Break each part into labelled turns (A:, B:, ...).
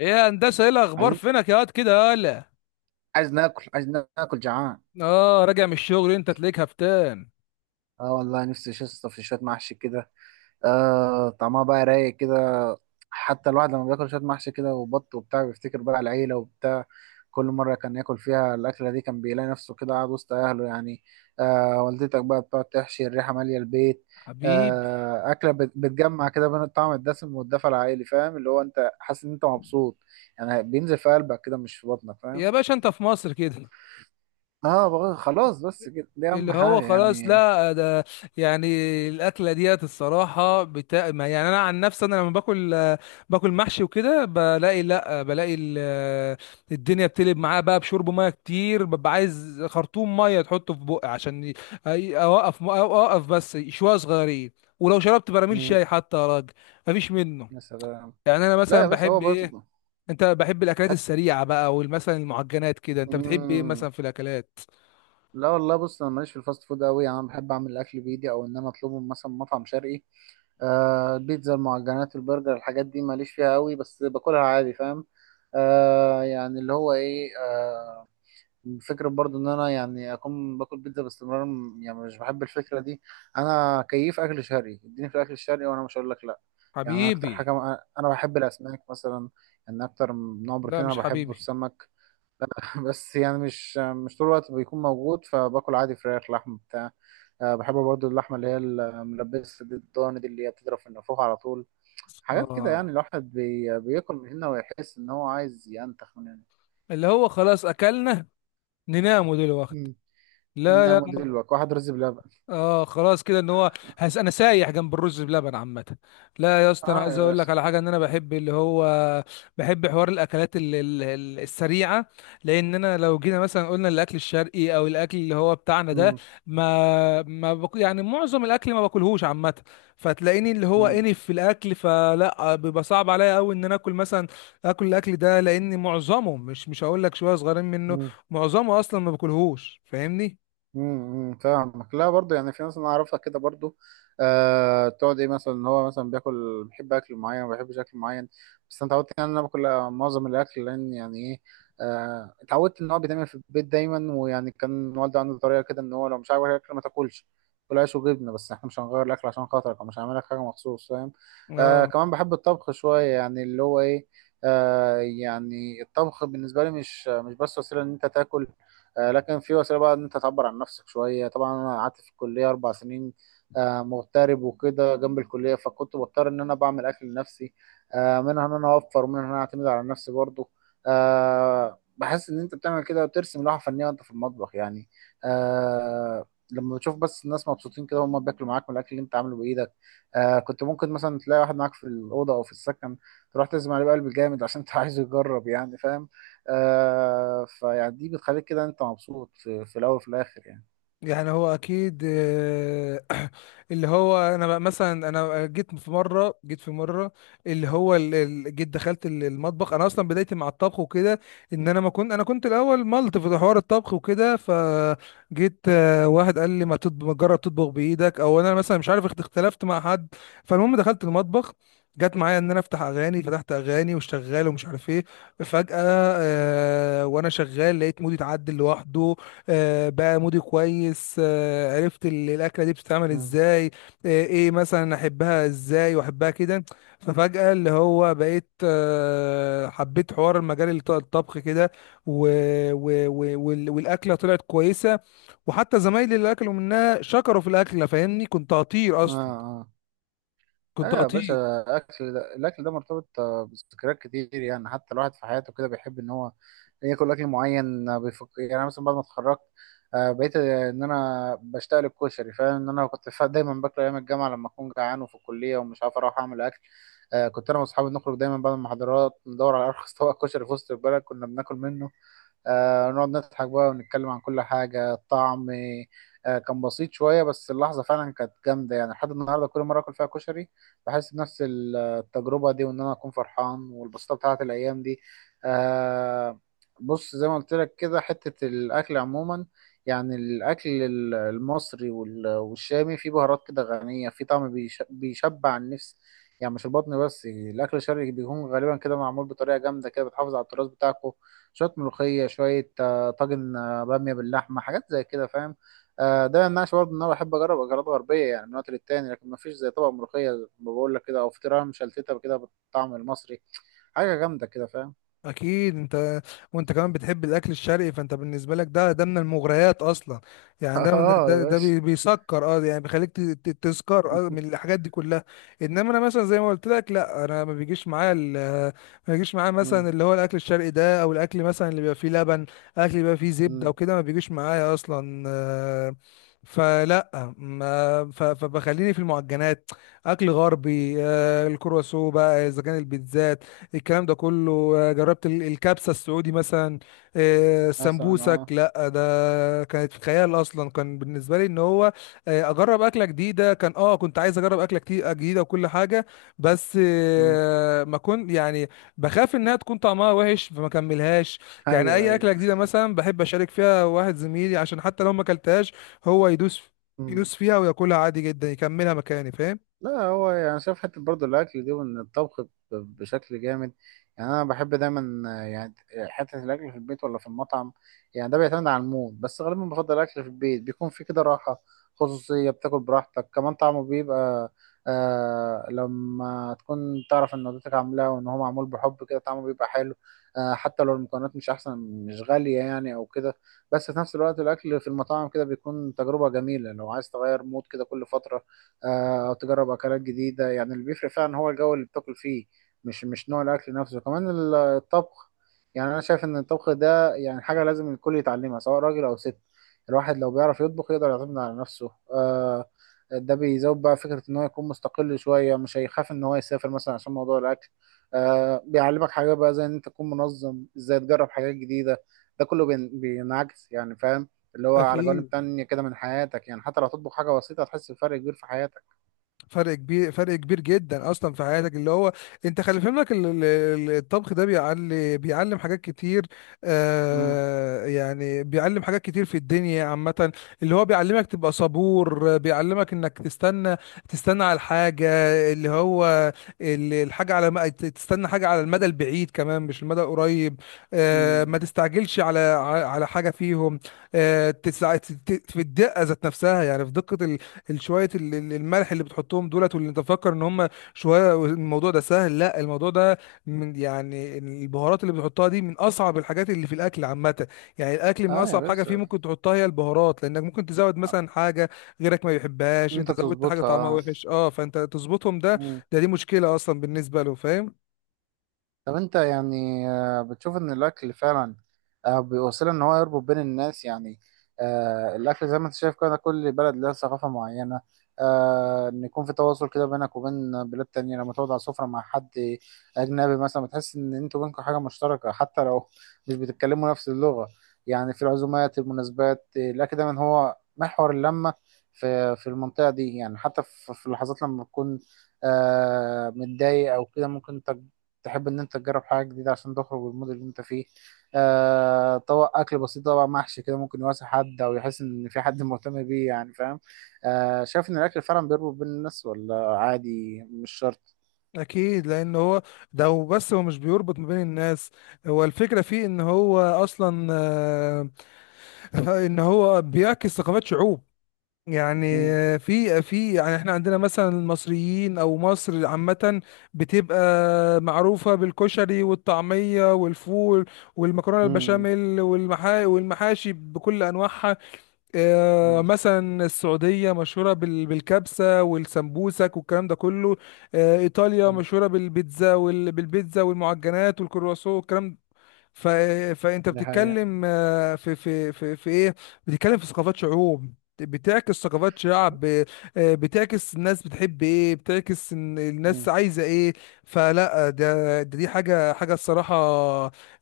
A: ايه يا هندسه، ايه الاخبار؟
B: عايزين.
A: فينك يا واد كده؟ يالا.
B: عايز ناكل جعان.
A: اه، راجع من الشغل. انت تلاقيك هفتان؟
B: اه، والله نفسي شصت في شويه محشي كده. آه، طعمها بقى رايق كده. حتى الواحد لما بياكل شويه محشي كده وبط وبتاع بيفتكر بقى العيله وبتاع. كل مره كان ياكل فيها الاكله دي كان بيلاقي نفسه كده قاعد وسط اهله يعني. آه، والدتك بقى بتقعد تحشي الريحه ماليه البيت.
A: حبيبي.
B: آه، اكله بتجمع كده بين الطعم الدسم والدفى العائلي، فاهم؟ اللي هو انت حاسس ان انت مبسوط، يعني بينزل في قلبك كده مش في بطنك،
A: يا
B: فاهم؟
A: باشا، انت في مصر كده.
B: اه، بقى خلاص، بس كده دي
A: اللي
B: اهم حاجه
A: هو خلاص،
B: يعني.
A: لا ده. يعني، الاكله ديت الصراحه ما يعني، انا عن نفسي انا لما باكل، باكل محشي وكده بلاقي لا بلاقي ال- الدنيا بتقلب معاه بقى، بشرب ميه كتير، ببقى عايز خرطوم ميه تحطه في بقي عشان اوقف اوقف، بس شويه صغيرين. ولو شربت براميل
B: مم.
A: شاي حتى يا راجل، مفيش منه.
B: يا سلام.
A: يعني انا
B: لا يا
A: مثلا
B: باشا، هو
A: بحب ايه؟
B: برضه.
A: انت بحب الاكلات
B: حت...
A: السريعه بقى، والمثلا المعجنات كده؟ انت بتحب ايه
B: مم.
A: مثلا في الاكلات؟
B: لا والله، بص، انا ماليش في الفاست فود قوي، يعني انا بحب اعمل الاكل بايدي او ان انا اطلبه من مثلا مطعم شرقي. آه، البيتزا المعجنات البرجر، الحاجات دي ماليش فيها قوي، بس باكلها عادي، فاهم؟ آه، يعني اللي هو ايه، آه، فكرة برضو ان انا يعني اكون باكل بيتزا باستمرار، يعني مش بحب الفكرة دي. انا كيف اكل شرقي اديني في الاكل الشرقي وانا مش هقول لك لا. يعني أنا اكتر حاجة،
A: حبيبي.
B: انا بحب الاسماك مثلا. ان اكتر نوع
A: لا
B: بروتين انا
A: مش
B: بحبه
A: حبيبي.
B: السمك. بس يعني مش طول الوقت بيكون موجود، فباكل عادي فراخ لحم بتاع. أه، بحب برضو اللحمة اللي هي الملبسة دي الضاني دي اللي هي بتضرب في النافوخ على طول. حاجات كده
A: اه،
B: يعني الواحد بياكل من هنا ويحس ان هو عايز ينتخ من هنا.
A: اللي هو خلاص اكلنا، نناموا دلوقتي؟
B: مم. إن
A: لا،
B: انا
A: لا.
B: موديل الوك واحد رز بلبن.
A: اه خلاص، كده ان هو هس، انا سايح جنب الرز بلبن عامه. لا يا اسطى، انا
B: اه
A: عايز
B: يا
A: اقول لك
B: باشا.
A: على حاجه. ان انا بحب اللي هو بحب حوار الاكلات السريعه. لان انا لو جينا مثلا قلنا الاكل الشرقي، او الاكل اللي هو بتاعنا ده،
B: مم.
A: ما ما بق... يعني معظم الاكل ما باكلهوش عامه. فتلاقيني اللي هو
B: مم.
A: انف في الاكل، فلا بيبقى صعب عليا قوي ان انا اكل مثلا، اكل الاكل ده، لان معظمه مش هقول لك شويه صغيرين منه.
B: مم.
A: معظمه اصلا ما باكلهوش، فاهمني؟
B: فاهمك، لا برضه يعني في ناس انا اعرفها كده برضه. آه، تقعد ايه مثلا ان هو مثلا بياكل بيحب اكل معين ما بيحبش اكل معين. بس انا اتعودت يعني ان انا باكل، معظم الاكل لان يعني ايه. آه، اتعودت ان هو بيتعمل في البيت دايما، ويعني كان والدي عنده طريقه كده ان هو لو مش عاجبك الاكل ما تاكلش. كل عيش وجبنه، بس احنا مش هنغير الاكل عشان خاطرك او مش هنعمل لك حاجه مخصوص، فاهم؟ آه،
A: اه،
B: كمان بحب الطبخ شويه يعني اللي هو ايه. آه، يعني الطبخ بالنسبه لي مش بس وسيله ان انت تاكل، لكن في وسيله بقى ان انت تعبر عن نفسك شويه. طبعا انا قعدت في الكليه 4 سنين، مغترب وكده جنب الكليه، فكنت بضطر ان انا بعمل اكل لنفسي، منها ان انا اوفر ومنها ان انا اعتمد على نفسي برضو. بحس ان انت بتعمل كده وترسم لوحه فنيه وانت في المطبخ يعني. آه، لما بتشوف بس الناس مبسوطين كده وهم بياكلوا معاك من الاكل اللي انت عامله بايدك. كنت ممكن مثلا تلاقي واحد معاك في الاوضه او في السكن تروح تزم عليه بقلب جامد عشان انت عايزه يجرب، يعني فاهم؟ فيعني دي بتخليك كده انت مبسوط في الاول وفي الاخر يعني.
A: يعني هو اكيد. اللي هو انا بقى مثلا، انا جيت في مره. اللي هو جيت دخلت المطبخ. انا اصلا بدايتي مع الطبخ وكده، ان انا ما كنت، انا كنت الاول ملط في حوار الطبخ وكده. فجيت واحد قال لي ما تجرب تطبخ بايدك، او انا مثلا مش عارف، اختلفت مع حد. فالمهم دخلت المطبخ، جت معايا ان انا افتح اغاني. فتحت اغاني وشغال ومش عارف ايه، فجأة، وانا شغال لقيت مودي اتعدل لوحده. بقى مودي كويس. عرفت الاكله دي بتتعمل
B: مم.
A: ازاي، ايه مثلا احبها، ازاي واحبها كده. ففجاه اللي هو بقيت حبيت حوار المجال الطبخ كده. و... والاكله طلعت كويسه. وحتى زمايلي اللي اكلوا منها شكروا في الاكله، فاهمني؟ كنت هطير
B: اه
A: اصلا،
B: اه. اه
A: كنت
B: يا باشا.
A: هطير.
B: الاكل ده الاكل ده مرتبط، بذكريات كتير يعني. حتى الواحد في حياته كده بيحب ان هو ياكل اكل معين، بيفكر. يعني أنا مثلا بعد ما اتخرجت، بقيت، ان انا بشتاق للكشري، فاهم؟ ان انا كنت دايما باكله ايام الجامعه لما اكون جعان وفي الكليه ومش عارف اروح اعمل اكل. كنت انا واصحابي نخرج دايما بعد المحاضرات ندور على ارخص طبق كشري في وسط البلد كنا بناكل منه. نقعد نضحك بقى ونتكلم عن كل حاجة. الطعم كان بسيط شوية، بس اللحظة فعلا كانت جامدة يعني. لحد النهاردة كل مرة أكل فيها كشري بحس بنفس التجربة دي وإن أنا أكون فرحان والبساطة بتاعت الأيام دي. آه. بص زي ما قلت لك كده حتة الأكل عموما. يعني الأكل المصري والشامي فيه بهارات كده غنية، فيه طعم بيشبع النفس، يعني مش البطن بس. الأكل الشرقي بيكون غالبا كده معمول بطريقة جامدة كده بتحافظ على التراث بتاعكم. شويه ملوخيه، شويه، طاجن، باميه باللحمه، حاجات زي كده، فاهم؟ آه، ده ما يمنعش برضه ان انا بحب اجرب اكلات غربيه يعني من وقت للتاني، لكن ما فيش زي طبق ملوخيه زي ما بقول لك كده او فطيره مشلتته كده بالطعم المصري. حاجه جامده كده، فاهم؟
A: اكيد انت، وانت كمان بتحب الاكل الشرقي، فانت بالنسبه لك ده من المغريات اصلا. يعني ده من-
B: اه يا
A: ده, ده
B: باشا.
A: بيسكر، يعني بيخليك تسكر اه من الحاجات دي كلها. انما انا مثلا زي ما قلت لك، لا، انا ما بيجيش معايا ما بيجيش معايا مثلا
B: مم.
A: اللي هو الاكل الشرقي ده، او الاكل مثلا اللي بيبقى فيه لبن، اكل بيبقى فيه زبده
B: مم.
A: وكده، ما بيجيش معايا اصلا. فلا ما ف- فبخليني في المعجنات، اكل غربي. الكرواسون بقى، اذا كان البيتزا، الكلام ده كله. جربت الكبسة السعودي مثلا.
B: مثلا
A: سمبوسك.
B: اه.
A: لا ده كانت خيال اصلا، كان بالنسبة لي ان هو اجرب اكلة جديدة. كان، كنت عايز اجرب اكلة كتير جديدة، وكل حاجة. بس
B: مم.
A: ما كنت يعني بخاف انها تكون طعمها وحش، فما كملهاش. يعني
B: ايوه
A: اي
B: ايوه.
A: اكلة جديدة مثلا بحب اشارك فيها واحد زميلي، عشان حتى لو ما اكلتهاش، هو
B: مم.
A: يدوس فيها وياكلها عادي جدا، يكملها مكاني. فاهم؟
B: لا هو يعني شايف حتة برضه الأكل دي وإن الطبخ بشكل جامد. يعني أنا بحب دايما، يعني حتة الأكل في البيت ولا في المطعم. يعني ده بيعتمد على المود، بس غالبا بفضل الأكل في البيت بيكون في كده راحة، خصوصية، بتاكل براحتك، كمان طعمه بيبقى لما تكون تعرف إن والدتك عاملاه وإن هو معمول بحب كده طعمه بيبقى حلو، حتى لو المكونات مش أحسن، مش غالية يعني أو كده. بس في نفس الوقت الأكل في المطاعم كده بيكون تجربة جميلة لو عايز تغير مود كده كل فترة، او تجرب أكلات جديدة. يعني اللي بيفرق فعلا هو الجو اللي بتاكل فيه، مش نوع الأكل نفسه. كمان الطبخ يعني أنا شايف إن الطبخ ده يعني حاجة لازم الكل يتعلمها سواء راجل أو ست. الواحد لو بيعرف يطبخ يقدر يعتمد على نفسه، ده بيزود بقى فكرة إن هو يكون مستقل شوية، مش هيخاف إن هو يسافر مثلا عشان موضوع الأكل، بيعلمك حاجات بقى زي إن أنت تكون منظم، إزاي تجرب حاجات جديدة. ده كله بينعكس يعني، فاهم؟ اللي هو على جوانب
A: اكيد،
B: تانية كده من حياتك، يعني حتى لو هتطبخ حاجة بسيطة هتحس بفرق كبير في حياتك.
A: فرق كبير، فرق كبير جدا اصلا في حياتك، اللي هو انت خلي في بالك الطبخ ده بيعلم حاجات كتير.
B: مم.
A: يعني بيعلم حاجات كتير في الدنيا عامة. اللي هو بيعلمك تبقى صبور، بيعلمك انك تستنى، تستنى على الحاجة، اللي هو الحاجة، تستنى حاجة على المدى البعيد كمان، مش المدى القريب. آه، ما
B: مم.
A: تستعجلش على حاجة فيهم. آه، في الدقة ذات نفسها، يعني في دقة الشوية، الملح اللي بتحطهم دولت، واللي انت فاكر ان هم شوية الموضوع ده سهل، لا الموضوع ده من، يعني البهارات اللي بتحطها دي من اصعب الحاجات اللي في الاكل عامة. يعني الاكل من
B: اه يا
A: اصعب حاجة فيه
B: باشا.
A: ممكن تحطها هي البهارات، لانك ممكن تزود مثلا حاجة غيرك ما يحبهاش، انت
B: انت
A: زودت حاجة
B: تظبطها.
A: طعمها
B: اه.
A: وحش. اه، فانت تظبطهم. ده
B: مم.
A: ده دي مشكلة اصلا بالنسبة له، فاهم؟
B: طب انت يعني، بتشوف ان الاكل فعلا، بيوصل ان هو يربط بين الناس يعني. الاكل زي ما انت شايف كده كل بلد لها ثقافة معينة، ان يكون في تواصل كده بينك وبين بلاد تانية. لما تقعد على سفرة مع حد اجنبي مثلا بتحس ان انتوا بينكم حاجة مشتركة حتى لو مش بتتكلموا نفس اللغة. يعني في العزومات المناسبات، الاكل دايما هو محور اللمة في المنطقة دي. يعني حتى في اللحظات لما تكون، متضايق او كده، ممكن تحب ان انت تجرب حاجه جديده عشان تخرج من المود اللي انت فيه. طبق اكل بسيط طبعا محشي كده ممكن يواسي حد او يحس ان في حد مهتم بيه، يعني فاهم؟ شايف ان الاكل فعلا بيربط بين الناس ولا عادي مش شرط؟
A: اكيد لان هو، ده هو، بس هو مش بيربط ما بين الناس. هو الفكرة فيه ان هو اصلا، ان هو بيعكس ثقافات شعوب. يعني،
B: مم.
A: في، يعني احنا عندنا مثلا المصريين، او مصر عامة بتبقى معروفة بالكشري والطعمية والفول والمكرونة
B: مم.
A: البشاميل، والمحاشي بكل انواعها. اه،
B: مم.
A: مثلا السعودية مشهورة بالكبسة والسمبوسك والكلام ده كله. اه، ايطاليا
B: مم.
A: مشهورة بالبيتزا والمعجنات والكرواسون والكلام. ف... فانت
B: دي حقيقة.
A: بتتكلم في ايه، بتتكلم في ثقافات شعوب، بتعكس ثقافات شعب بتعكس الناس بتحب ايه، بتعكس إن الناس
B: مم.
A: عايزه ايه. فلا ده دي حاجه الصراحه.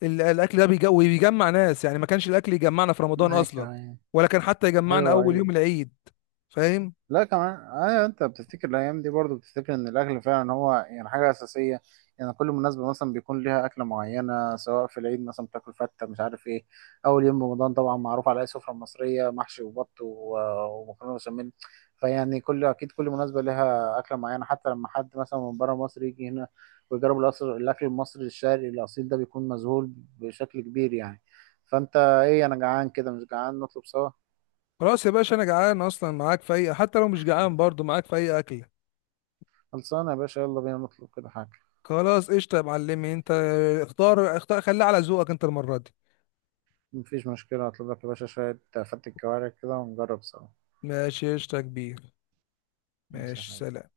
A: الاكل ده بيجمع ناس. يعني ما كانش الاكل يجمعنا في رمضان اصلا؟
B: ايوه
A: ولا كان حتى يجمعنا
B: ايوه.
A: اول
B: ايوه.
A: يوم العيد؟ فاهم؟
B: لا كمان ايوه، انت بتفتكر الايام دي برضو بتفتكر ان الاكل فعلا هو يعني حاجه اساسيه. يعني كل مناسبه مثلا بيكون ليها اكله معينه، سواء في العيد مثلا بتاكل فته، مش عارف ايه. اول يوم رمضان طبعا معروف على اي سفره مصريه محشي وبط ومكرونه بشاميل. فيعني كل، اكيد كل مناسبه ليها اكله معينه. حتى لما حد مثلا من بره مصر يجي هنا ويجرب الاكل المصري الشرقي الاصيل ده بيكون مذهول بشكل كبير يعني. فانت ايه؟ انا جعان كده، مش جعان نطلب سوا؟
A: خلاص يا باشا، انا جعان اصلا، معاك في اي. حتى لو مش جعان برضو معاك في اي اكل.
B: خلصانه يا باشا، يلا بينا نطلب كده حاجه.
A: خلاص قشطه يا معلمي، انت اختار، اختار، خليها على ذوقك انت المره دي.
B: مفيش مشكلة، هطلب لك يا باشا شوية فتة كوارع كده ونجرب سوا.
A: ماشي قشطة يا كبير.
B: ماشي يا
A: ماشي،
B: حبيبي.
A: سلام.